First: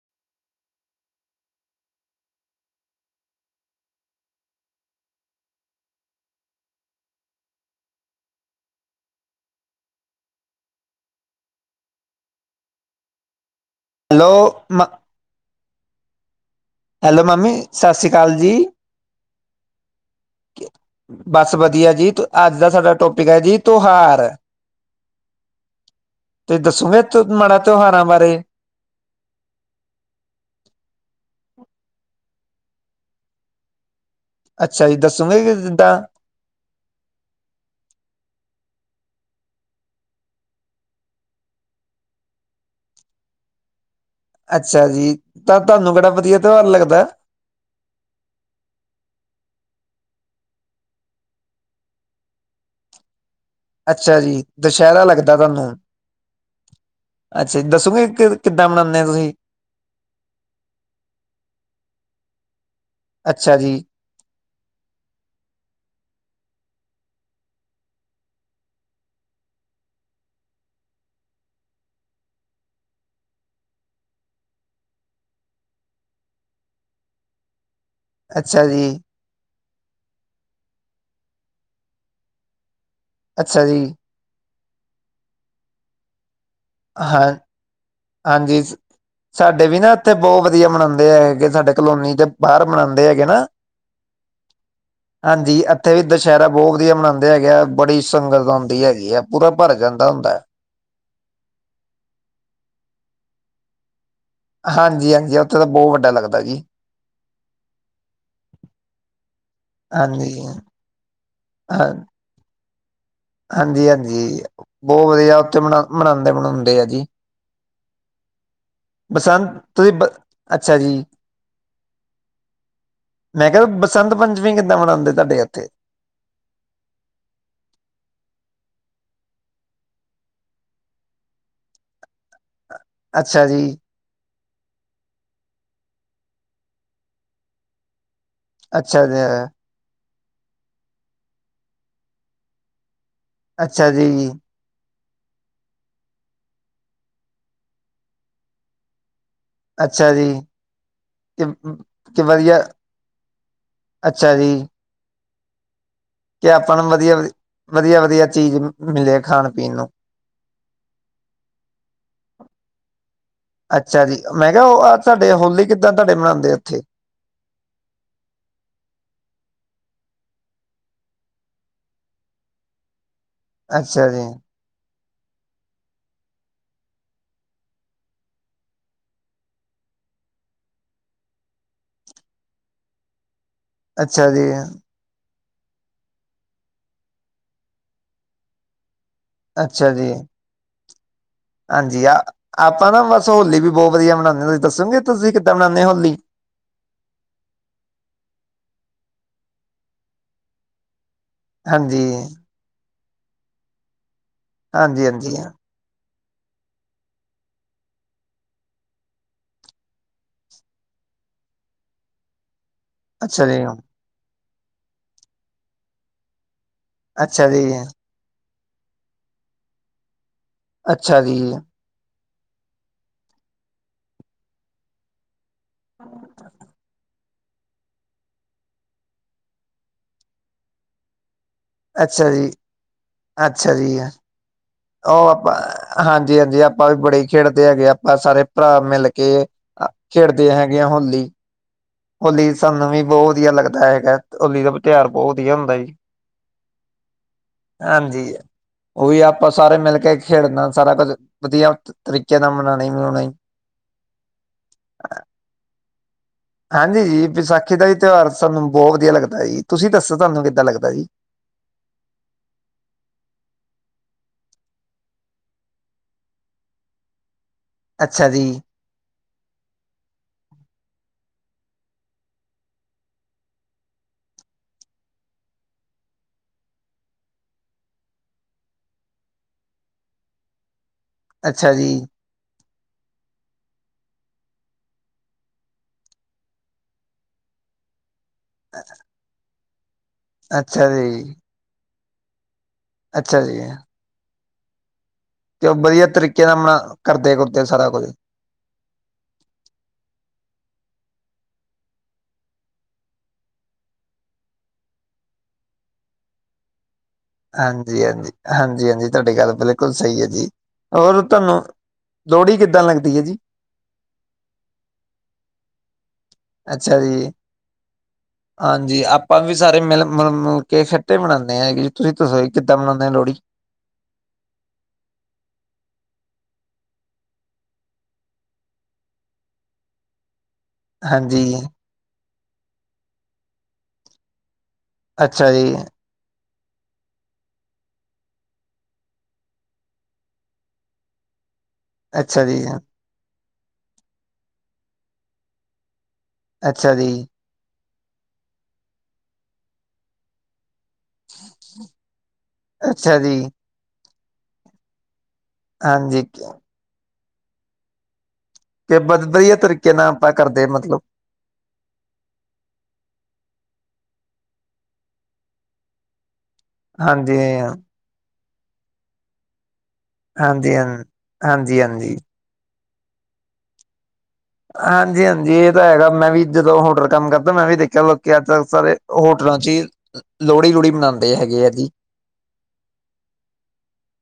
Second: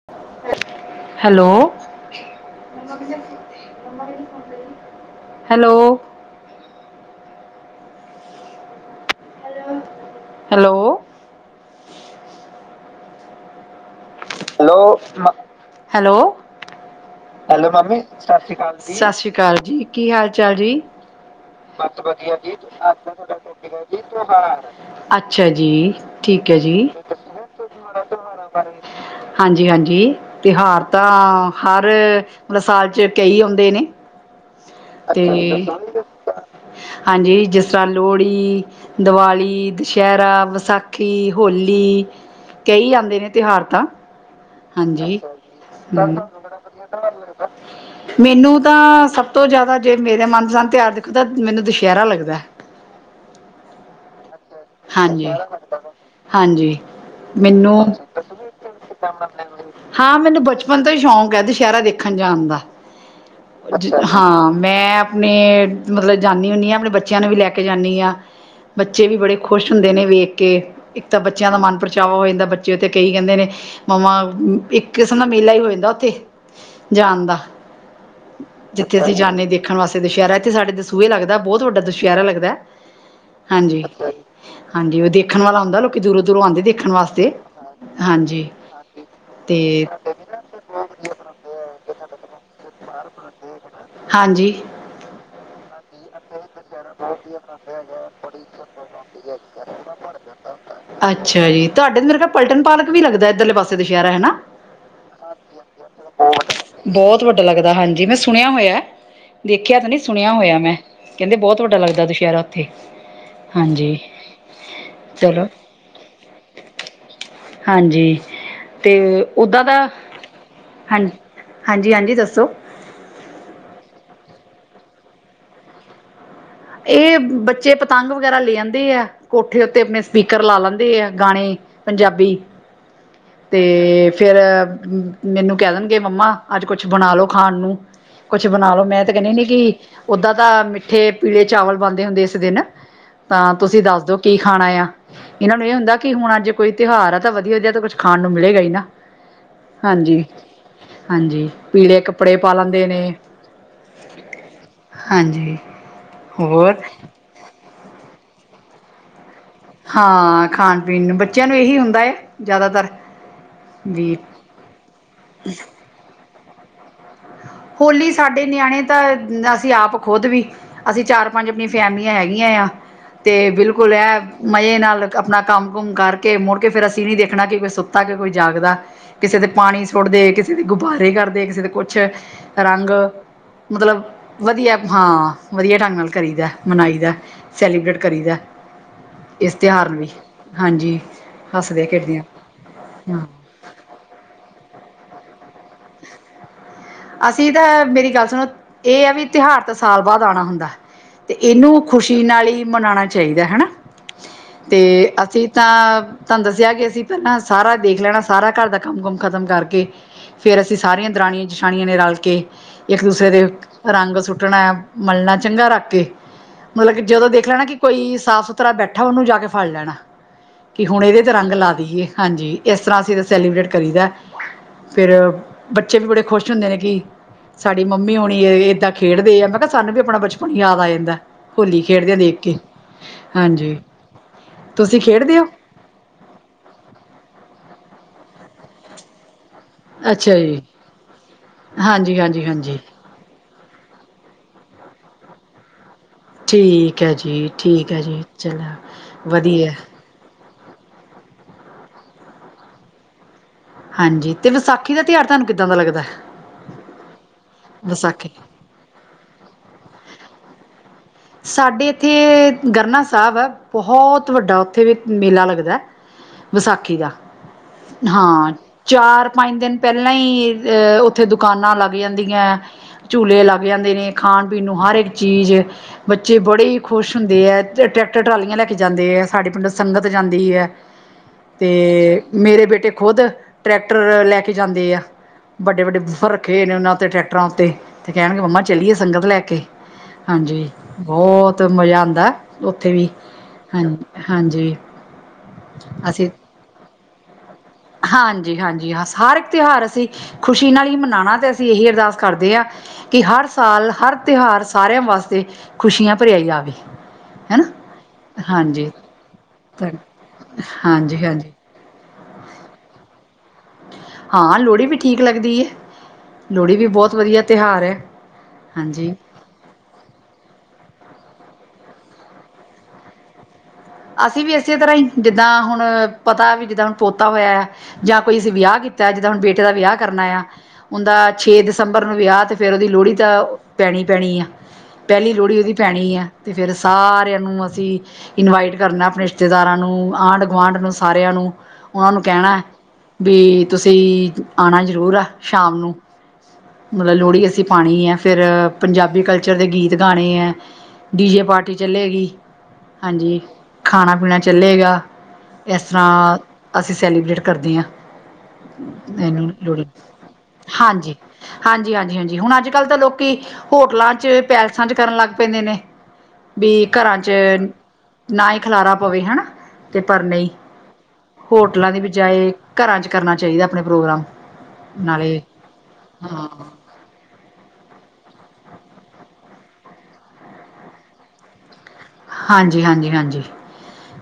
[unintelligible] Hello [inaudible] [unintelligible] hello! Hello! Hello- [unintelligible] hello. Hello mummy Sat Sri ਅਕਾਲ! ਸਤਿ ਸ੍ਰੀ ਅਕਾਲ ਜੀ ਕੀ ਹਾਲ ਚਾਲ ਜੀ? ਬਸ ਵਧੀਆ ਜੀ ਅੱਜ ਦਾ ਆ ਸਾਡਾ ਆਂ ਕੀ ਟੋਪਿਕ ਹੈ ਜੀ ਅਹਂ ਤਿਉਹਾਰ। ਅਹਂ ਹਾਲ। [unintelligible] ਅੱਛਾ ਜੀ, ਠੀਕ ਹੈ ਜੀ। ਉਹ ਮਾੜਾ ਤਿਉਹਾਰਾਂ ਬਾਰੇ [unintelligible] ਪਰ ਹਾਂਜੀ, ਹਾਂਜੀ ਤਿਉਹਾਰ ਤਾਂ ਹਰ ਸਾਲ ਚ ਕਈ ਆਉਂਦੇ ਨੇ। ਅੱਛਾ ਜੀ ਤੇ ਦੱਸੋਗੇ ਕਿ ਜਿੱਦਾਂ ਹਾਂਜੀ‌ ‌‌‌‌‌ਜਿਸ ਤਰ੍ਹਾਂ ਲੋਹੜੀ। ਦੀਵਾਲੀ, ਦੁਸਹਿਰਾ‌, ਵਿਸਾਖੀ, ਹੋਲੀ। ਕਈ ਆਂਦੇ ਨੇ ਤਿਉਹਾਰ ਤਾਂ ਅੱਛਾ ਜੀ ਹਾਂਜੀ ‌‌, ਤਾਂ ਤੁਹਾਨੂੰ ਕਿਹੜਾ ਵਧੀਆ ਤਿਉਹਾਰ ਲੱਗਦਾ? ਅਛ ਅ ਆ [unintelligible] ਮੈਨੂੰ ਤਾਂ ਸਭ ਤੋਂ ਜ਼ਿਆਦਾ ਜੇ ਮੇਰਾ ਮਨਪਸੰਦ ਤਿਉਹਾਰ ਦੇਖੋ ਤਾਂ ਮੈਨੂੰ ਦੁਸਹਿਰਾ ਲੱਗਦਾ। [inaudible] ਅੱਛਾ ਜੀ, ਦੁਸਹਿਰਾ ਹਾਂਜੀ, ਲੱਗਦਾ ਤੁਹਾਨੂੰ। ਹਾਂਜੀ ਅੱਛਾ ਜ, ਮੈਨੂੰ ਦੱਸੋਗੇ ਕਿੱਦਾਂ ਮਨਾਦੇ ਆ ਤੁਸੀਂ? ਹਾਂ ਮੈਨੂੰ ਬਚਪਨ ਤੋਂ ਹੀ ਸ਼ੌਕ ਹੈ ਦੁਸਹਿਰਾ ਦੇਖਨ ਜਾਨ ਦਾ। ਅੱਛਾ ਜੀ, ਹਾਂ, ਮੈਂ ਅਪਨੇ ਮਤਲਬ ਜਾਂਦੀ ਹੁੰਨੀ‌ ਆਂ ਅਪਨੇ ਬੱਚਿਆਂ ਨੂੰ ਵੀ ਲੈ ਕੇ ਜਾਨੀ ਆਂ। ਬੱਚੇ ਵੀ ਬੜੇ ਖੁਸ਼ ਹੁੰਦੇ ਨੇ ਵੇਖ ਕੇ। ਇੱਕ ਤਾਂ ਬੱਚਿਆਂ ਦਾ ਮਨ ਪਰਚਾਵਾ ਹੋ ਜਾਂਦਾ ਬੱਚੇ ਉਥੇ ਕਈ ਕਹਿੰਦੇ ਨੇ। ਮੰਮਾ‌ ਇੱਕ ਕਿਸਮ ਦਾ ਮੇਲਾ ਹੀ ਹੋ ਜਾਂਦਾ ਉੱਥੇ ਜਾਨ ਦਾ। ਅੱਛਾ ਜੀ ਜਿੱਥੇ ਅਸੀਂ ਜਾਨੇ ਦੇ। ਦੇਖਣ ਵਾਸਤੇ ਦੁਸਹਿਰਾ ਇੱਥੇ ਸਾਡੇ ਦਸੂਹੇ ਲੱਗਦਾ ਬਹੁਤ ਵੱਡਾ ਦੁਸਹਿਰਾ ਲੱਗਦਾ ਹੈ ਅੱਛਾ ਜੀ ਹਾਂਜੀ। ਹਾਂਜੀ ਉਹ ਦੇਖਣ ਵਾਲਾ ਹੁੰਦਾ ਲੋਕੀ ਦੂਰੋਂ, ਦੂਰੋਂ ਆਂਦੇ ਦੇਖਨ ਹਾਂ ਵਾਸਤੇ। ਹਾਂਜੀ ਸ, ਤੇ ਸਾਡੇ ਵੀ ਨਾ ਇੱਥੇ ਬਹੁਤ ਵਧੀਆ ਮਨਾਂਦੇ ਐ ਸਾਡੇ ਕਲੋਨੀ ਦੇ ਬਾਹਰ ਮਨਾਂਦੇ ਹੈਗੇ ਨਾ। ਹਾਂਜੀ। ਹਾਂਜੀ‌‌ ਇੱਥੇ ਵੀ ਦੁਸਹਿਰਾ ਬਹੁਤ ਵਧੀਆ ਮਨਾਂਦੇ ਹੈਗੇ ਆ ਬੜੀ ਸੰਗਤ ਆਉਂਦੀ ਹੈਗੀ ਆ। ਪੂਰਾ ਭਰ ਜਾਂਦਾ ਹੁੰਦਾ। ਅੱਛਾ ਜੀ ਤੁਹਾਡੇ ਅੰਦਰ ਨਾ ਪਲਟਣ ਪਾਰਕ ਵੀ ਲੱਗਦਾ ਇੱਧਰ ਲੇ ਪਾਸੇ ਦੁਸਹਿਰਾ ਹੈਨਾ। ਹਾਂਜੀ ਹਾਂਜੀ‌, ਉੱਥੇ ਬਉ ਵਡਾ। ਬਹੁਤ ਵੱਡਾ ਲੱਗਦਾ ਹਾਂਜੀ, ਮੈਂ ਸੁਣਿਆ ਹੋਇਆ। ਦੇਖਿਆ ਤਾਂ ਨਹੀਂ ਸੁਣਿਆ ਹਾਂਜੀ ਹੋਇਆ ਮੈਂ ਕਹਿੰਦੇ ਬਹੁਤ ਵੱਡਾ ਹਾਂ ਲੱਗਦਾ ਦੁਸ਼ਹਿਰਾ ਉੱਥੇ। ਹਾਂਜੀ ਹਾਂਜੀ ਬਹੁਤ ਵਧੀਆ ਚਲੋ ਉੱਥੇ ਮਨਾ ਮਨਾਂਦੇ ਮਨਾਉਂਦੇ ਆ ਜੀ। ਹਾਂਜੀ। ਤੇ ਬਸੰਤ ਓਦਾਂ ਦਾ ਤੁਸੀਂ ਬ ਅੱਛਾ ਜੀ ਹਾਂਜੀ ਹਾਂਜੀ ਹਾਂਜੀ ਦੱਸੋ। ਮੈਂ ਕਿਹਾ ਬਸੰਤ ਪੰਚਮੀ ਕਿੱਦਾਂ ਮਨਾਂਦੇ ਤੁਹਾਡੇ ਏਥੇ। ਇਹ ਬੱਚੇ ਪਤੰਗ ਵਗੈਰਾ ਲੈ ਆਂਦੇ ਆ ਕੋਠੇ ਉੱਤੇ ਅਪਣੇ ਸਪੀਕਰ ਲਾ ਲੈਂਦੇ ਆ ਗਾਣੇ। ਪੰਜਾਬੀ ਅੱਛਾ ਤੇ ਜੀ ਫੇਰ ਮੈਨੂੰ ਕਹਿ ਦੇਨਗੇ ਮੰਮਾ ਅੱਜ ਕੁਛ ਬਣਾ ਲੋ ਖਾਣ ਨੂੰ। ਕੁਛ ਬਨਾ ਲੋ ਮੈਂ ਅੱਛਾ ਤੇ ਜੀ ਕਹਿੰਦੀ ਨ ਕਿ ਉਦਾਂ ਦਾ ਮਿੱਠੇ ਪੀਲੇ ਚਾਵਲ ਬਨਦੇ ਹੁੰਦੇ ਇਸ ਦਿਨ ਤਾਂ ਤੁਸੀਂ ਅੱਛਾ ਦੱਸ ਦੋ ਜੀ ਕੀ ਖਾਣਾ ਯਾ? ਇਹਨਾਂ ਨੂੰ ਇਹ ਹੁੰਦਾ ਕਿ ਹੁਣ ਅੱਜ ਕੋਈ ਤਿਉਹਾਰ ਆ ਤਾਂ ਵਧੀਆ ਜਿਹਾ ਤਾਂ ਕੁਛ ਖਾਣ ਨੂੰ ਮਿਲੇਗਾ ਹੀ ਨਾ। ਅੱਛਾ ਹਾਂਜੀ, ਜੀ ਕਿ ਹਾਂਜੀ ਪੀਲੇ ਕਿ ਕੱਪੜੇ ਪਾ ਵਧੀਆ ਲੈਂਦੇ ਨੇ ਅੱਛਾ ਜੀ, ਹਾਂਜੀ। ਕਿ ਹੋਰ ਆਪਾਂ ਨੂੰ ਵਧੀਆ, ਵ, ਵਧੀਆ ਵਧੀਆ ਚੀਜ਼ ਮਿਲੇ ਖਾਣ ਪੀਣ ਨੂੰ ਹਾਂ ਖਾਣ ਪੀਣ ਨੂੰ ਬੱਚਿਆਂ ਨੂੰ ਇਹੀ ਹੁੰਦਾ ਹੈ ਜ਼ਿਆਦਾਤਰ ਅੱਛਾ ਵੀ ਜੀ, ਮੈਂ ਕਿਹਾ ਉਹ ਹ ਤੁਹਾਡੇ ਹੋਲੀ ਕਿੱਦਾਂ ਤੁਹਾਡੇ ਮਨਾਂਦੇ ਆ ਉੱਥੇ ਹੋਲੀ ਸਾਡੇ ਨਿਆਣੇ ਤਾਂ ਅਸੀਂ ਆਪ ਖੁਦ ਵੀ ਅਸੀਂ ਚਾਰ ਪੰਜ ਆਪਣੀਆਂ ਫੈਮਲੀਆਂ ਹੈਗੀਆਂ ਆ ਤੇ ਬਿਲਕੁਲ ਅੱਛਾ ਇਹ ਜੀ ਮਜ਼ੇ ਨਾਲ ਆਪਣਾ ਕੰਮ ਕੁੁੰਮ ਕਰਕੇ ਮੁੜ ਕੇ ਫਿਰ ਅਸੀਂ ਨਹੀਂ ਦੇਖਣਾ ਕਿ ਕੋਈ ਸੁੱਤਾ ਕਿ ਕੋਈ ਜਾਗਦਾ। ਕਿਸੇ ਦੇ ਪਾਣੀ ਸੁੱਟਦੇ, ਕਿਸੇ ਦੇ ਗੁਬਾਰੇ ਕਰਦੇ, ਕਿਸੇ ਦੇ ਕੁਛ 'ਚ ਰੰਗ ਮਤਲਬ ਅੱਛਾ ਜੀ ਵਧੀਆ। ਹਾਂ ਵਧੀਆ ਢੰਗ ਨਾਲ ਕਰੀ ਦਾ ਮਨਾਈ ਦਾ ਸੈਲੀਬ੍ਰੇਟ ਕਰੀ ਦਾ। ਇਸ ਤਿਉਹਾਰ ਅੱਛਾ ਨੂੰ ਵੀ ਜੀ ਹਾਂਜੀ। ਹੱਸਦੇ ਹਾਂਜੀ ਆ ਖੇਡਦੇ ਹਾਂ ਆਪਾਂ ਨਾ ਹਾਂ ਬਸ ਹੋਲੀ ਵੀ ਬਹੁਤ ਵਧੀਆ ਮਨਾਉਂਦੇ ਹਾਂ ਤੁਸੀਂ ਦੱਸੋਗੇ ਤੁਸੀਂ ਕਿੱਦਾਂ ਮਨਾਉਂਦੇ ਹੋ ਹੋਲੀ। ਅਸੀਂ ਤਾਂ ਮੇਰੀ ਗੱਲ ਸੁਣੋ ਇਹ ਆ ਵੀ ਤਿਉਹਾਰ ਤਾਂ ਸਾਲ ਬਾਅਦ ਆਉਣਾ ਹੁੰਦਾ ਹੈ। ਤੇ ਇਹਨੂੰ ਹਾਂਜੀ ਖ਼ੁਸ਼ੀ ਨਾਲ ਹੀ ਮਨਾਉਣਾ ਚਾਹੀਦਾ ਹਨਾ ਤੇ ਹਾਂਜੀ ਹਾਂਜੀ ਅਸੀਂ ਤਾਂ ਤੁਹਾਨੂੰ ਦੱਸਿਆ ਕਿ ਅਸੀਂ ਪਹਿਲਾਂ ਸਾਰਾ ਦੇਖ ਲੈਣਾ ਸਾਰਾ ਘਰ ਦਾ ਕੰਮ ਕੁਮ ਖ਼ਤਮ ਕਰਕੇ ਫੇਰ ਅਸੀਂ ਸਾਰੀਆਂ ਦਰਾਣੀਆਂ ਜਠਾਣੀਆਂ ਨੇ ਰਲ ਕੇ ਇੱਕ ਦੂਸਰੇ ਦੇ ਅੱਛਾ ਜੀ ਰੰਗ ਸੁੱਟਣਾ। ਮਲਣਾ ਚੰਗਾ ਰੱਖ ਕੇ ਮਤਲਬ ਕਿ ਜਦੋਂ ਅੱਛਾ ਦੇਖ ਲੈਣਾ ਜੀ ਕਿ ਕੋਈ ਸਾਫ਼ ਸੁਥਰਾ। ਤਰ੍ਹਾਂ ਬੈਠਾ ਉਹਨੂੰ ਜਾ ਕੇ ਫੜ ਲੈਣਾ ਕਿ ਹੁਣ ਅੱਛਾ ਇਹਦੇ ਤੇ ਰੰਗ ਜੀ ਲਾ ਦੇਈਏ। ਹਾਂਜੀ ਇਸ ਤਰ੍ਹਾਂ ਅਸੀਂ ਤਾਂ ਸੈਲੀਬ੍ਰੇਟ ਕਰੀਦਾ ਫਿਰ ਬੱਚੇ ਵੀ ਬੜੇ ਖੁਸ਼ ਹੁੰਦੇ ਨੇ ਕਿ ਸਾਡੀ ਮੰਮੀ ਹੁਣੀ ਏਦਾਂ ਖੇਡਦੇ ਆ ਮੈਂ ਕਿਹਾ ਸਾਨੂੰ ਵੀ ਆਪਣਾ ਬਚਪਨ ਯਾਦ ਆ ਜਾਂਦਾ ਹੈ। ਹੋਲੀ ਖੇਡਦੇ ਆ ਅੱਛਾ ਦੇਖ ਜੀ ਕੇ ਅੱਛਾ ਹਾਂਜੀ ਜੀ ਤੁਸੀਂ ਉਹ ਖੇਡਦੇ ਹੋ। ਆਪਾਂ ਹਾਂਜੀ ਹਾਂਜੀ ਆਪਾਂ ਵੀ ਬੜੇ ਖੇਡਦੇ ਹੈਗੇ ਆਪਾਂ ਸਾਰੇ ਭਰਾ ਮਿਲ ਕੇ ਅੱਛਾ ਖੇਡਦੇ ਜੀ ਹੈਗੇ ਆ ਹੋਲੀ। ਹਾਂਜੀ ਹਾਂਜੀ ਹੋਲੀ ਹਾਂਜੀ ਸਾਨੂੰ ਵੀ ਬਹੁਤ ਵਧੀਆ ਲੱਗਦਾ ਹੈਗਾ ਹੋਲੀ ਦਾ ਤਿਉਹਾਰ ਬਹੁਤ ਵਧੀਆ ਹੁੰਦਾ ਜੀ। ਠੀਕ ਹੈ ਜੀ ਠੀਕ ਹੈ ਜੀ ਹਾਂਜੀ ਉਹ ਵੀ ਚਲੋ ਆਪਾਂ ਵਧੀਆ। ਸਾਰੇ ਮਿਲ ਕੇ ਖੇਡਣਾ ਸਾਰਾ ਕੁਝ ਵਧੀਆ ਤਰੀਕੇ ਨਾਲ ਮਨਾਉਣਾ ਮਨਾਉਣਾ। ਹਾਂਜੀ ਤੇ ਵਿਸਾਖੀ ਦਾ ਤਿਉਹਾਰ ਤੁਹਾਨੂੰ ਕਿੱਦਾਂ ਦਾ ਲੱਗਦਾ ਹੈ। ਹਾਂਜੀ ਜੀ ਵਿਸਾਖੀ ਦਾ ਵੀ ਤਿਉਹਾਰ ਸਾਨੂੰ ਬਹੁਤ ਵਧੀਆ ਲੱਗਦਾ ਜੀ ਤੁਸੀਂ ਦੱਸੋ ਤੁਹਾਨੂੰ ਕਿੱਦਾਂ ਲੱਗਦਾ ਜੀ। ਸਾਡੇ ਇੱਥੇ ਗਰਨਾ ਸਾਹਿਬ ਹੈ ਬਹੁਤ ਵੱਡਾ ਉੱਥੇ ਵੀ ਮੇਲਾ ਲੱਗਦਾ ਹੈ। ਵਿਸਾਖੀ ਦਾ ਅੱਛਾ ਹਾਂ। ਜੀ ਚਾਰ ਪੰਜ ਦਿਨ ਪਹਿਲਾਂ ਹੀ ਉੱਥੇ ਦੁਕਾਨਾਂ ਲੱਗ ਜਾਂਦੀਆਂ ਹੈ। ਝੂਲੇ ਲੱਗ ਜਾਂਦੇ ਨੇ ਖਾਣ ਪੀਣ ਨੂੰ ਹਰ ਇੱਕ ਚੀਜ਼। ਬੱਚੇ ਬੜੇ ਹੀ ਖੁਸ਼ ਹੁੰਦੇ ਹੈ। ਟਰੈਕਟਰ ਟਰਾਲੀਆਂ ਲੈ ਕੇ ਜਾਂਦੇ ਹੈ। ਸਾਡੇ ਪਿੰਡ ਸੰਗਤ ਜਾਂਦੀ ਹੈ। ਤੇ ਅੱਛਾ ਜੀ ਮੇਰੇ ਬੇਟੇ ਖੁਦ ਟਰੈਕਟਰ ਲੈ ਕੇ ਜਾਂਦੇ ਆ। ਵੱਡੇ ਵੱਡੇ ਬੁਫਰ ਰੱਖੇ ਨੇ ਉਹਨਾਂਤੇ ਟਰੈਕਟਰਾਂ ਉੱਤੇ ਤੇ ਕਹਿਣਗੇ ਮੰਮਾ ਚਲੀਏ ਸੰਗਤ ਲੈ ਕੇ ਹਾਂਜੀ ਅੱਛਾ ਜੀ ਬਹੁਤ ਮਜਾ ਆਉਂਦਾ ਉਥੇ ਵੀ ਅੱਛਾ ਜੀ ਹਾਂ ਹਾਂਜੀ। ਤੇ ਉਹ ਵਧੀਆ ਅਸੀਂ ਤਰੀਕੇ ਨਾਲ ਕਰਦੇ। ਸਾਰਾ ਕੁਝ ਹਾਂਜੀ ਹਾਂਜੀ ਹ ਹਰ ਇੱਕ ਤਿਉਹਾਰ ਅਸੀਂ ਖੁਸ਼ੀ ਨਾਲ ਹੀ ਮਨਾਉਣਾ ਤਾਂ ਅਸੀਂ ਇਹੀ ਅਰਦਾਸ ਕਰਦੇ ਹਾਂ ਕਿ ਹਰ ਸਾਲ ਹਰ ਤਿਉਹਾਰ ਸਾਰਿਆਂ ਵਾਸਤੇ ਖੁਸ਼ੀਆਂ ਭਰਿਆ ਹੀ ਆਵੇ। ਹਨਾ ਹਾਂਜੀ ਹਾਂਜੀ ਹਾਂਜੀ ਹਾਂਜੀ ਤੁਹਾਡੀ ਗੱਲ ਬਿਲਕੁੱਲ ਸਹੀ ਹੈ ਜੀ ਹੋਰ ਹਾਂਜੀ ਹਾਂਜੀ ਤੁਹਾਨੂੰ ਲੋਹੜੀ ਕਿੱਦਾਂ ਲੱਗਦੀ ਹੈ ਜੀ। ਹਾਂ ਲੋਹੜੀ ਵੀ ਠੀਕ ਲੱਗਦੀ ਹੈ। ਲੋਹੜੀ ਵੀ ਅੱਛਾ ਬਹੁਤ ਜੀ ਵਧੀਆ ਤਿਉਹਾਰ ਹੈ ਹਾਂਜੀ। ਆਪਾਂ ਵੀ ਸਾਰੇ ਮਿਲ ਮਿਲੁ ਕੇ ਇੱਕਠੇ ਮਨਾਉਂਦੇ ਆ ਜੀ ਤੁਸੀਂ ਦੱਸੋ ਕਿੱਦਾਂ ਮਨਾਉਂਦੇ ਹੋ ਲੋਹੜੀ। ਅਸੀਂ ਵੀ ਇਸੇ ਤਰ੍ਹਾਂ ਹੀ ਜਿੱਦਾਂ ਹੁਣ ਪਤਾ ਵੀ ਜਿੱਦਾਂ ਹੁਣ ਪੋਤਾ ਹੋਇਆ ਆ। ਜਾਂ ਕੋਈ ਅਸੀਂ ਵਿਆਹ ਕੀਤਾ ਜਿੱਦਾਂ ਹੁਣ ਬੇਟੇ ਦਾ ਵਿਆਹ ਕਰਨਾ ਆ। ਉਹਦਾ ਹਾਂਜੀ ਛੇ ਦਸੰਬਰ ਨੂੰ ਵਿਆਹ ਤੇ ਫੇਰ ਉਹਦੀ ਲੋਹੜੀ ਤਾਂ ਪੈਣੀ ਪੈਣੀ ਆ। ਪਹਿਲੀ ਅੱਛਾ ਲੋਹੜੀ ਉਹਦੀ ਜੀ ਪੈਣੀ ਹੈ ਤੇ ਫਿਰ ਸਾਰਿਆਂ ਨੂੰ ਅਸੀਂ ਇਨਵਾਈਟ ਕਰਨਾ ਆਪਣੇ ਰਿਸ਼ਤੇਦਾਰਾਂ ਨੂੰ, ਆਂਢ ਗੁਆਂਢ ਨੂੰ, ਸਾਰਿਆਂ ਨੂੰ ਉਹਨਾਂ ਨੂੰ ਅੱਛਾ ਕਹਿਣਾ ਹੈ। ਜੀ, ਵੀ ਤੁਸੀਂ ਆਉਣਾ ਜ਼ਰੂਰ ਆ ਸ਼ਾਮ ਨੂੰ। ਅੱਛਾ ਮਤਲਬ ਜੀ, ਲੋਹੜੀ ਅਸੀਂ ਪਾਉਣੀ ਹੈ। ਫਿਰ ਪੰਜਾਬੀ ਕਲਚਰ ਦੇ ਗੀਤ ਗਾਉਣੇ ਆਂ। ਡੀ ਜੇ ਪਾਰਟੀ ਚੱਲੇਗੀ ਅੱਛਾ ਹਾਂਜੀ ਜੀ। ਖਾਣਾ ਪੀਣਾ ਚੱਲੇਗਾ। ਇਸ ਹਾਂਜੀ, ਤਰ੍ਹਾਂ ਕਿ ਅਸੀਂ ਸੈਲੀਬ੍ਰੇਟ ਕਰਦੇ ਹਾਂ। ਬ ਇਹਨੂੰ ਵਧੀਆ ਲੋਹੜੀ ਤਰੀਕੇ ਨਾਲ ਆਪਾਂ ਕਰਦੇ ਮਤਲਬ ਹਾਂਜੀ ਹਾਂਜੀ ਹਾਂਜੀ ਹਾਂਜੀ ਹੁਣ ਅੱਜ ਕੱਲ੍ਹ ਤਾਂ ਲੋਕੀ ਹੋਟਲਾਂ 'ਚ, ਪੈਲਸਾਂ 'ਚ ਕਰਨ ਲੱਗ ਪੈਂਦੇ ਨੇ ਵੀ ਘਰਾਂ 'ਚ ਹਾਂਜੀ, ਨਾ ਹੀ ਖਿਲਾਰਾ ਪਵੇ ਹਨਾ ਤੇ ਪਰ ਨਹੀਂ ਹਾਂਜੀ, ਹਾਂ ਹਾਂਜੀ, ਹੋਟਲਾਂ ਦੀ ਹਾਂਜੀ। ਬਜਾਏ ਘਰਾਂ 'ਚ ਕਰਨਾ ਚਾਹੀਦਾ ਆਪਣੇ ਪ੍ਰੋਗਰਾਮ। ਹਾਂਜੀ ਨਾਲੇ ਹਾਂਜੀ ਇਹ ਤਾਂ ਹੈਗਾ ਮੈਂ ਵੀ ਹਾਂ ਜਦੋਂ ਹੋਟਲ ਕੰਮ ਕਰਦਾ ਮੈਂ ਵੀ ਦੇਖਿਆ ਕਹਿ ਲਓ ਕਿ ਅੱਜ ਕਲ ਸਾਰੇ ਹੋਟਲਾਂ ਚ ਹੀ ਲੋਹੜੀ ਲੂਹੜੀ ਮਨਾਉਂਦੇ ਹੈਗੇ ਆ ਜੀ। ਹਾਂਜੀ ਹਾਂਜੀ ਹਾਂਜੀ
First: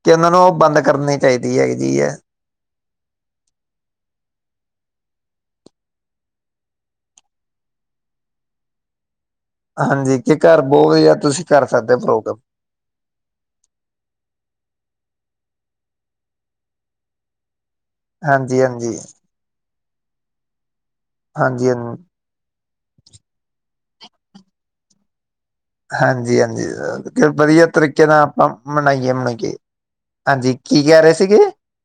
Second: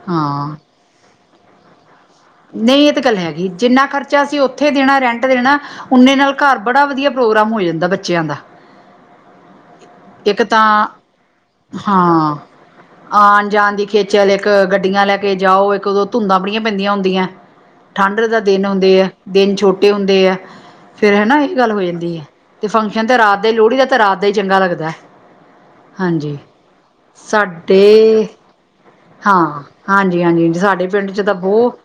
ਕਿ ਉਹਨਾਂ ਨੂੰ ਉਹ ਹਾਂ। ਬੰਦ ਕਰਨੀ ਚਾਹੀਦੀ ਹੈਗੀ ਜੀ। ਨਹੀਂ ਇਹ ਤਾਂ ਗੱਲ ਹੈਗੀ ਜਿੰਨਾ ਖਰਚਾ ਅਸੀਂ ਉੱਥੇ ਦੇਣਾ ਰੈਂਟ ਦੇਣਾ ਉਨੇ ਨਾਲ ਘਰ ਬੜਾ ਵਧੀਆ ਪ੍ਰੋਗਰਾਮ ਹੋ ਜਾਂਦਾ ਬੱਚਿਆਂ ਦਾ। ਹਾਂਜੀ ਕਿ ਇੱਕ ਘਰ ਤਾਂ ਬਹੁਤ ਵਧੀਆ ਤੁਸੀਂ ਕਰ ਸਕਦੇ ਹੋ ਪ੍ਰੋਗਰਾਮ। ਆਉਣ ਜਾਣ ਦੀ ਖੇਚਲ ਇੱਕ ਗੱਡੀਆਂ ਲੈ ਕੇ ਜਾਓ ਇੱਕ ਉਦੋਂ ਧੁੰਦਾਂ ਬੜੀਆਂ ਪੈਂਦੀਆਂ ਹੁੰਦੀਆਂ। ਠੰਡ ਦੇ ਹਾਂਜੀ, ਦਿਨ ਹਾਂਜੀ, ਹੁੰਦੇ ਆ ਦਿਨ ਛੋਟੇ ਹੁੰਦੇ ਆ ਫਿਰ ਹਨਾ ਇਹ ਹਾਂਜੀ, ਗੱਲ ਹੋ ਹਾਂ ਜਾਂਦੀ ਹੈ। ਤੇ ਫੰਕਸ਼ਨ ਤਾਂ ਰਾਤ ਦਾ ਹੀ ਲੋਹੜੀ ਦਾ ਤਾਂ ਰਾਤ ਦਾ ਹੀ ਚੰਗਾ ਲਗਦਾ ਹੈ। ਹਾਂਜੀ ਹਾਂਜੀ ਵਧੀਆ ਤਰੀਕੇ ਨਾਲ ਸਾਡੇ ਆਪਾਂ ਮਨਾਈਏ। ਮੁਣਈਏ ਹਾਂ ਹਾਂਜੀ ਹਾਂਜੀ ਹਾਂ ਕੀ ਸਾਡੇ ਕਹਿ ਪਿੰਡ ਰਹੇ ਚ ਤਾਂ ਸੀਗੇ ਬਹੁਤ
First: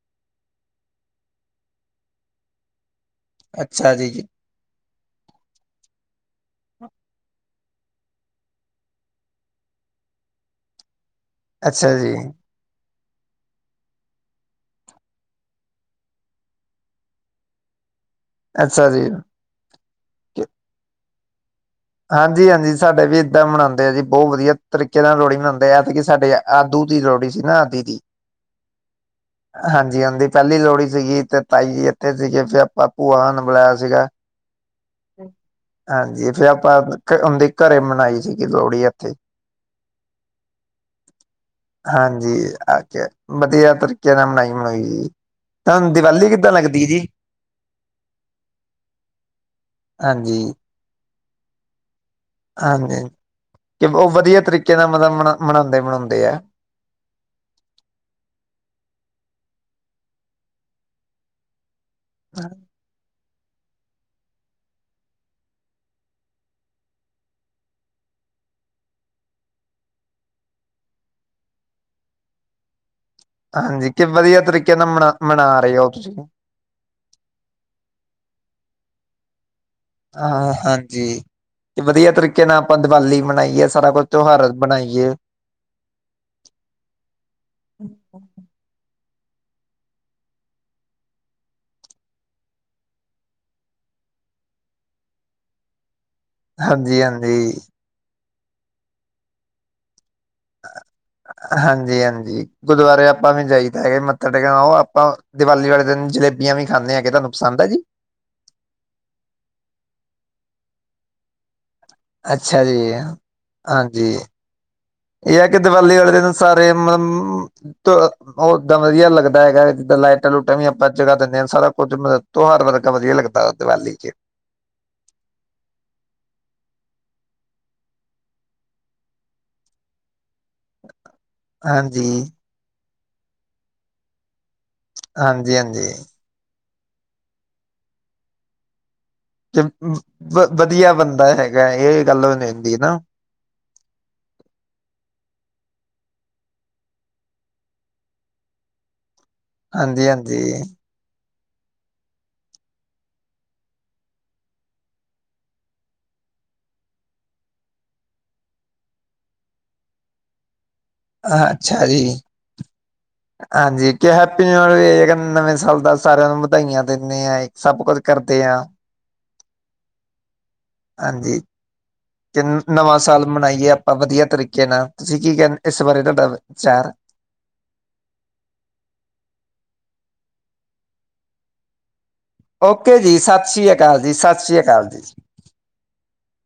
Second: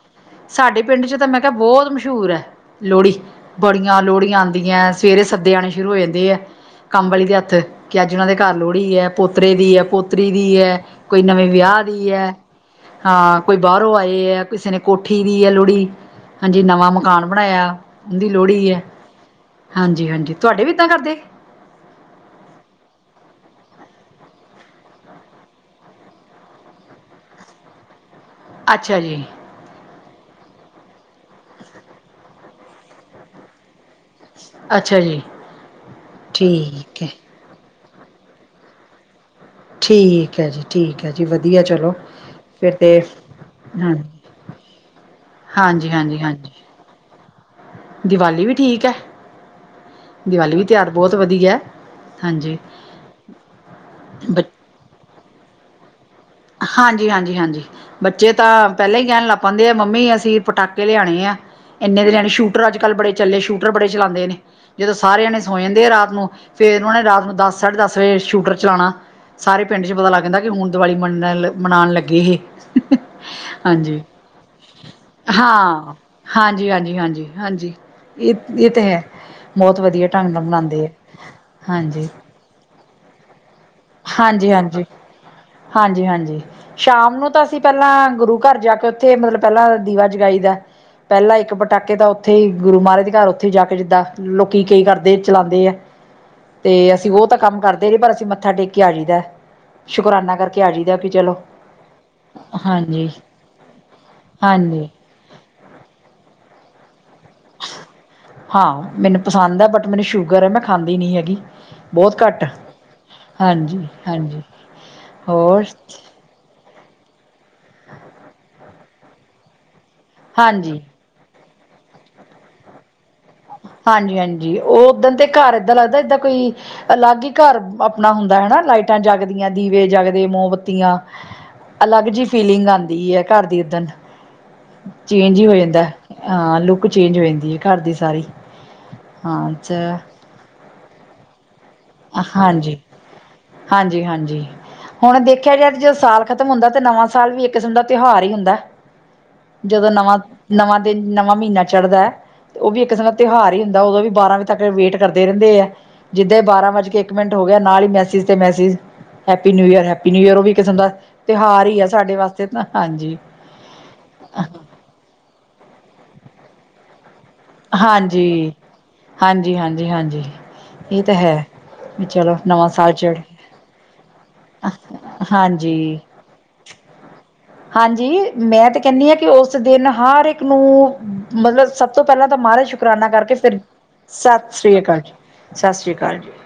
ਸਾਡੇ ਪਿੰਡ ਚ ਤਾਂ ਮੈਂ ਕਿਹਾ ਬਹੁਤ ਮਸ਼ਹੂਰ ਹੈ ਲੋਹੜੀ ਅੱਛਾ ਬੜੀਆਂ ਜੀ। ਲੋਹੜੀਆਂ ਆਂ ਦੀਆਂ ਸਵੇਰੇ ਸੱਦੇ ਆਉਣੇ ਸ਼ੁਰੂ ਹੋ ਜਾਂਦੇ ਆ ਕੰਮ ਵਾਲੀ ਦੇ ਹੱਥ ਵੀ ਕਿ ਅੱਜ ਉਹਨਾਂ ਦੇ ਘਰ ਲੋਹੜੀ ਹੈ ਪੋਤਰੇ ਦੀ ਹੈ ਪੋਤਰੀ ਦੀ ਹੈ ਕੋਈ ਨਵੇਂ ਵਿਆਹ ਅੱਛਾ ਦੀ ਜੀ, ਹੈ। ਹਾਂ ਕੋਈ ਬਾਹਰੋਂ ਆਏ ਹੈ ਕਿਸੇ ਨੇ ਕੋਠੀ ਦੀ ਹੈ ਲੋਹੜੀ। ਹਾਂਜੀ ਨਵਾਂ ਮਕਾਨ ਬਣਾਇਆ ਉਹਦੀ ਲੋਹੜੀ ਹੈ ਅੱਛਾ ਜੀ। ਹਾਂਜੀ ਹਾਂਜੀ ਤੁਹਾਡੇ ਵੀ ਏਦਾਂ ਕਰਦੇ। ਹਾਂਜੀ ਹਾਂਜੀ ਸਾਡੇ ਵੀ ਇੱਦਾਂ ਮਨਾਉਂਦੇ ਆ ਜੀ ਬਹੁਤ ਵਧੀਆ ਤਰੀਕੇ ਨਾਲ ਲੋਹੜੀ ਮਨਾਉਂਦੇ ਐਤਕੀ ਸਾਡੇ ਆ ਆਦੂ ਦੀ ਲੋਹੜੀ ਸੀ ਨਾ ਆਦੀ ਦੀ। ਅੱਛਾ ਜੀ। ਹਾਂਜੀ ਇਹਂਦੀ ਪਹਿਲੀ ਲੋਹੜੀ ਸੀਗੀ ਤੇ ਤਾਈ ਜੀ ਇੱਥੇ ਸੀਗੇ ਫਿਰ ਆਪਾਂ ਭੂਆ ਨੂੰ ਬੁਲਾਇਆ ਸੀਗਾ। ਅੱਛਾ ਜੀ ਹਾਂਜੀ ਫਿਰ ਆਪਾਂ ਠੀਕ ਹੈ ਉਹਦੇ ਘਰੇ ਮਨਾਈ ਸੀਗੀ ਲੋਹੜੀ ਇੱਥੇ। ਠੀਕ ਹੈ ਜੀ ਠੀਕ ਹੈ ਜੀ ਵਧੀਆ ਚਲੋ ਹਾਂਜੀ ਫਿਰ ਆ ਤੇ ਕੇ ਵਧੀਆ ਹਾਂ। ਤਰੀਕੇ ਮਨਾਈ ਮਨਾਈ ਜੀ ਤੁਹਾਨੂੰ ਹਾਂਜੀ ਦੀਵਾਲੀ ਹਾਂਜੀ ਕਿੱਦਾਂ ਲੱਗਦੀ ਜੀ। ਦੀਵਾਲੀ ਵੀ ਠੀਕ ਹੈ। ਹਾਂਜੀ, ਦੀਵਾਲੀ ਵੀ ਤਿਉਹਾਰ ਬਹੁਤ ਵਧੀਆ। ਹਾਂਜੀ ਕਿ ਉਹ ਬ ਵਧੀਆ ਤਰੀਕੇ ਨਾਲ ਮਤਲੱਬ ਮਨਾ ਮਨਾਉਂਦੇ ਮਨਾਉਂਦੇ ਆ। ਹਾਂਜੀ ਹਾਂਜੀ ਹਾਂਜੀ। ਬੱਚੇ ਤਾਂ ਪਹਿਲਾਂ ਹੀ ਕਹਿਣ ਲੱਗ ਪਾੈਦੇ ਆ ਮੰਮੀ ਅਸੀ ਪਟਾਕੇ ਲਿਆਣੇ ਆ ਇੰਨੇ ਦੇ ਲਿਆਣੇ ਸ਼ੂਟਰਾਂ 'ਚ ਅਜ ਕਲ ਬੜੇ ਚੱਲੇਦੇ ਸ਼ੂਟਰ ਬੜੇ ਚਲਾਂਦੇ ਨੇ। ਜਦੋਂ ਸਾਰੇਆਂਣੇ ਸੋਏ ਜਾਂਦੇ ਆ ਰਾਤ ਨੂੰ ਫੇਰ ਉਹਨਾਂ ਨੇ ਰਾਤ ਨੂੰ ਦਸ ਸਾਢੇ ਦਸ ਵਜੇ ਸ਼ੂਟਰ ਚਲਾਉਣਾ। ਸਾਰੇ ਪਿੰਡ 'ਚ ਪਤਾ ਲੱਗ ਜਾਦਾ ਕਿ ਹੁਣ ਦੀਵਾਲੀ ਮੰਨ ਮਨਾਉਣ ਲੱਗੇ ਇਹ। ਹਾਂਜੀ ਕਿ ਵਧੀਆ ਤਰੀਕੇ ਨਾਲ ਮਨਾ ਮਨਾ ਰਹੇ ਹੋ ਹਾਂ ਤੁਸੀਂ। ਹਾਂਜੀ, ਹਾਂਜੀ, ਹਾਂਜੀ। ਹਾਂਜੀ ਇਹ ਤਾਂ ਹੈ ਬਹੁਤ ਵਧੀਆ ਢੰਗ ਨਾਲ ਹਾਂ ਬਣਾਉਂਦੇ ਆ ਹਾਂਜੀ ਜੀ ਹਾਂਜੀ ਵਧੀਆ ਤਰੀਕੇ ਨਾਲ ਆਪਾਂ ਦੀਵਾਲੀ ਮਨਾਈਏ ਸਾਰਾ ਕੁਛ ਤਿਉਹਾਰ ਹਾਂਜੀ, ਹਾਂਜੀ, ਬਣਾਈਏ ਹਾਂਜੀ, ਹਾਂਜੀ। ਸ਼ਾਮ ਨੂੰ ਤਾਂ ਅਸੀਂ ਪਹਿਲਾਂ ਗੁਰੂ ਘਰ ਜਾ ਕੇ ਉੱਥੇ ਮਤਲੱਬ ਪਹਿਲਾਂ ਦੀਵਾ ਜਗਾਈ ਦਾ। ਪਹਿਲਾਂ ਇੱਕ ਪਟਾਕੇ ਤਾਂ ਉਥੇ ਹੀ ਗੁਰੂ ਮਹਾਰਾਜ ਦੇ ਘਰ ਉਥੇ ਹੀ ਜਾ ਕੇ ਜਿੱਦਾਂ ਲੋਕੀ ਕਈ ਕਰਦੇ ਚਲਾਉਂਦੇ ਹੈ। ਤੇ ਹਾਂਜੀ ਅਸੀਂ ਉਹ ਤਾਂ ਹਾਂਜੀ ਕੰਮ ਕਰਦੇ ਨਹੀਂ ਪਰ ਅਸੀਂ ਮੱਥਾ ਟੇਕ ਕੇ ਆ ਜਾਈਦਾ ਸ਼ੁਕਰਾਨਾ ਕਰਕੇ ਆ ਜਾਈਦਾ ਕਿ ਚਲੋ ਹਾਂਜੀ, ਹਾਂਜੀ ਗੁਰੂਦੁਆਰੇ ਹਾਂਜੀ ਆਪਾਂ ਵੀ ਜਾਈ ਤਾਂ ਹੈਗੇ ਮੱਥਾ ਟੇਕਣ ਉਹ ਹਾਂਜੀ ਆਪਾਂ ਦੀਵਾਲੀ ਵਾਲੇ ਦਿਨ ਜਲੇਬੀਆਂ ਵੀ ਖਾਂਦੇ ਹਾਂਗੇ ਤੁਹਾਨੂੰ ਪਸੰਦ ਹੈ ਜੀ। ਹਾਂ ਮੈਨੂੰ ਪਸੰਦ ਹੈ ਬਟ ਮੈਨੂੰ ਸ਼ੂਗਰ ਹੈ ਮੈਂ ਖਾਂਦੀ ਨੀ ਹੈਗੀ। ਬਹੁਤ ਘੱਟ ਅੱਛਾ ਜੀ ਹਾਂਜੀ ਇਹ ਹੈ ਕਿ ਹੋਰ ਦੀਵਾਲੀ ਵਾਲੇ ਦਿਨ ਸਾਰੇ ਮਤਲੱਬ ਓਦਾਂ ਵਧੀਆ ਲੱਗਦਾ ਹੈਗਾ ਜਿੱਦਾਂ ਲਾਈਟਾਂ ਲੂਟਾਂ ਵੀ ਹਾਂਜੀ ਆਪਾਂ ਜਗਾਂ ਦਿਨੇਂ ਹਾਂ ਸਾਰਾ ਕੁੱਝ ਤਿਉਹਾਰ ਵਰਗਾ ਵੀ ਲਗਦਾ। ਹਾਂਜੀ ਹਾਂਜੀ ਉਹ ਉਦਣ ਤੇ ਘਰ ਏਦਾਂ ਲੱਗਦਾ ਏਦਾਂ ਕੋਈ ਅਲੱਗ ਹੀ ਘਰ ਆਪਣਾ ਹੁੰਦਾ ਹਨਾ। ਲਾਈਟਾਂ ਜਗਦੀਆਂ ਦੀਵੇ ਜਗਦੇ ਮੋਮਬੱਤੀਆਂ। ਹਾਂਜੀ ਅਲੱਗ ਜਿਹੀ ਫੀਲਿੰਗ ਆਉਂਦੀ ਹੈ। ਘਰ ਦੀ ਉਦਣ ਚੇਂਜ ਹੀ ਹੋ ਹਾਂਜੀ ਜਾਂਦਾ। ਹਾਂਜੀ ਹਾਂ ਲੁੱਕ ਚੇਂਜ ਹੋ ਜਾਂਦੀ ਹੈ। ਘਰ ਦੀ ਸਾਰੀ ਹਾਂ ਚ ਵਧੀਆ ਬੰਦਾ ਹੈਗਾ ਇਹ। ਗੱਲ ਹੁੰਦੀ ਹਾਂਜੀ- ਨਾ ਹਾਂਜੀ -ਹਾਂਜੀ। ਹੁਣ ਦੇਖਿਆ ਜਾ ਜਦੋ ਸਾਲ ਖਤਮ ਹੁੰਦਾ। ਤਾਂ ਨਵਾ ਸਾਲ ਵੀ ਇਕ ਕਿਸਮ ਦਾ ਤਿਉਹਾਰ ਹੀ ਹੁੰਦਾ। ਜਦੋਂ ਨਵਾਂ- ਹਾਂਜੀ-ਹਾਂਜੀ, ਨਵਾਂ ਦਿਨ ਨਵਾਂ ਮਹੀਨਾ ਚੜ੍ਹਦਾ ਹੈ। ਤੇ ਉਹ ਵੀ ਇਕ ਸਮੇਾ ਤਿਉਹਾਰ ਹੀ ਹੁੰਦਾ। ਉਦੋ ਵੀ ਬਾਰਾਂ ਵਜੇ ਤੱਕ ਵੇਟ ਕਰਦੇ ਰਹਿਦੇ ਆ। ਜਿੱਦਾਂ ਹੀ ਬਾਰਾਂ ਸਟੇਟਮੈਂਟ ਕੇ ਹੋ ਗਿਆ ਨਾਲ ਹੀ। ਮੈਸਜ ਤੇ message happy new year - happy new year ਵੀ ਕਿਸਮ ਦਾ ਤਿਉਹਾਰ ਹੀ ਆ ਅੱਛਾ ਸਾਡੇ ਜੀ। ਵਾਸਤੇ ਤਾਂ ਹਾਂਜੀ। ਹਾਂਜੀ ਕਿ ਹੈਪੀ ਨਿਊ ਨਵੇ ਸਾਲ ਦਾ ਸਾਰਿਆਂ ਨੂੰ ਵਧਾਈਆਂ ਦਿੰਦੇ ਆ। ਸਭ ਕੁਝ ਕਰਦੇ ਹਾਂਜੀ- ਆ। ਹਾਂਜੀ- ਹਾਂਜੀ -ਹਾਂਜੀ ਇਹ ਤਾਂ ਹੈ। ਹਾਂਜੀ। ਵੀ ਚਲੋ ਕਿ ਨਵਾਂ ਚੜ ਸਾਲ ਮਨਾਈਏ ਆਪਾਂ ਵਧੀਆ ਤਰੀਕੇ ਨਾਲ। ਤੁਸੀ ਕੀ ਕਹਿ ਇਸ ਹਾਂਜੀ ਬਾਰੇ ਤੁਹਾਡਾ ਵਿਚਾਰ। ਹਾਂਜੀ। ਮੈ ਤੇ ਕਹਿਦੀ ਹਾਂ ਕਿ ਉਸ ਦਿਨ ਹਰ ਇਕ ਨੂੰ ਮਤਲਬ ਸਭ ਤੋ ਪਹਿਲਾਂ ਤਾਂ ਮਹਾਰਾਜ ਦਾ ਓਕੇ ਸ਼ੁਕਰਾਨਾ ਜੀ, ਕਰਕੇ। ਸਤਿ ਫਿਰ ਸ੍ਰੀ ਅਕਾਲ ਜੀ, ਸਤਿ ਸ੍ਰੀ ਅਕਾਲ ਜੀ ਸਤਿ ਸ੍ਰੀ ਅਕਾਲ ਜੀ।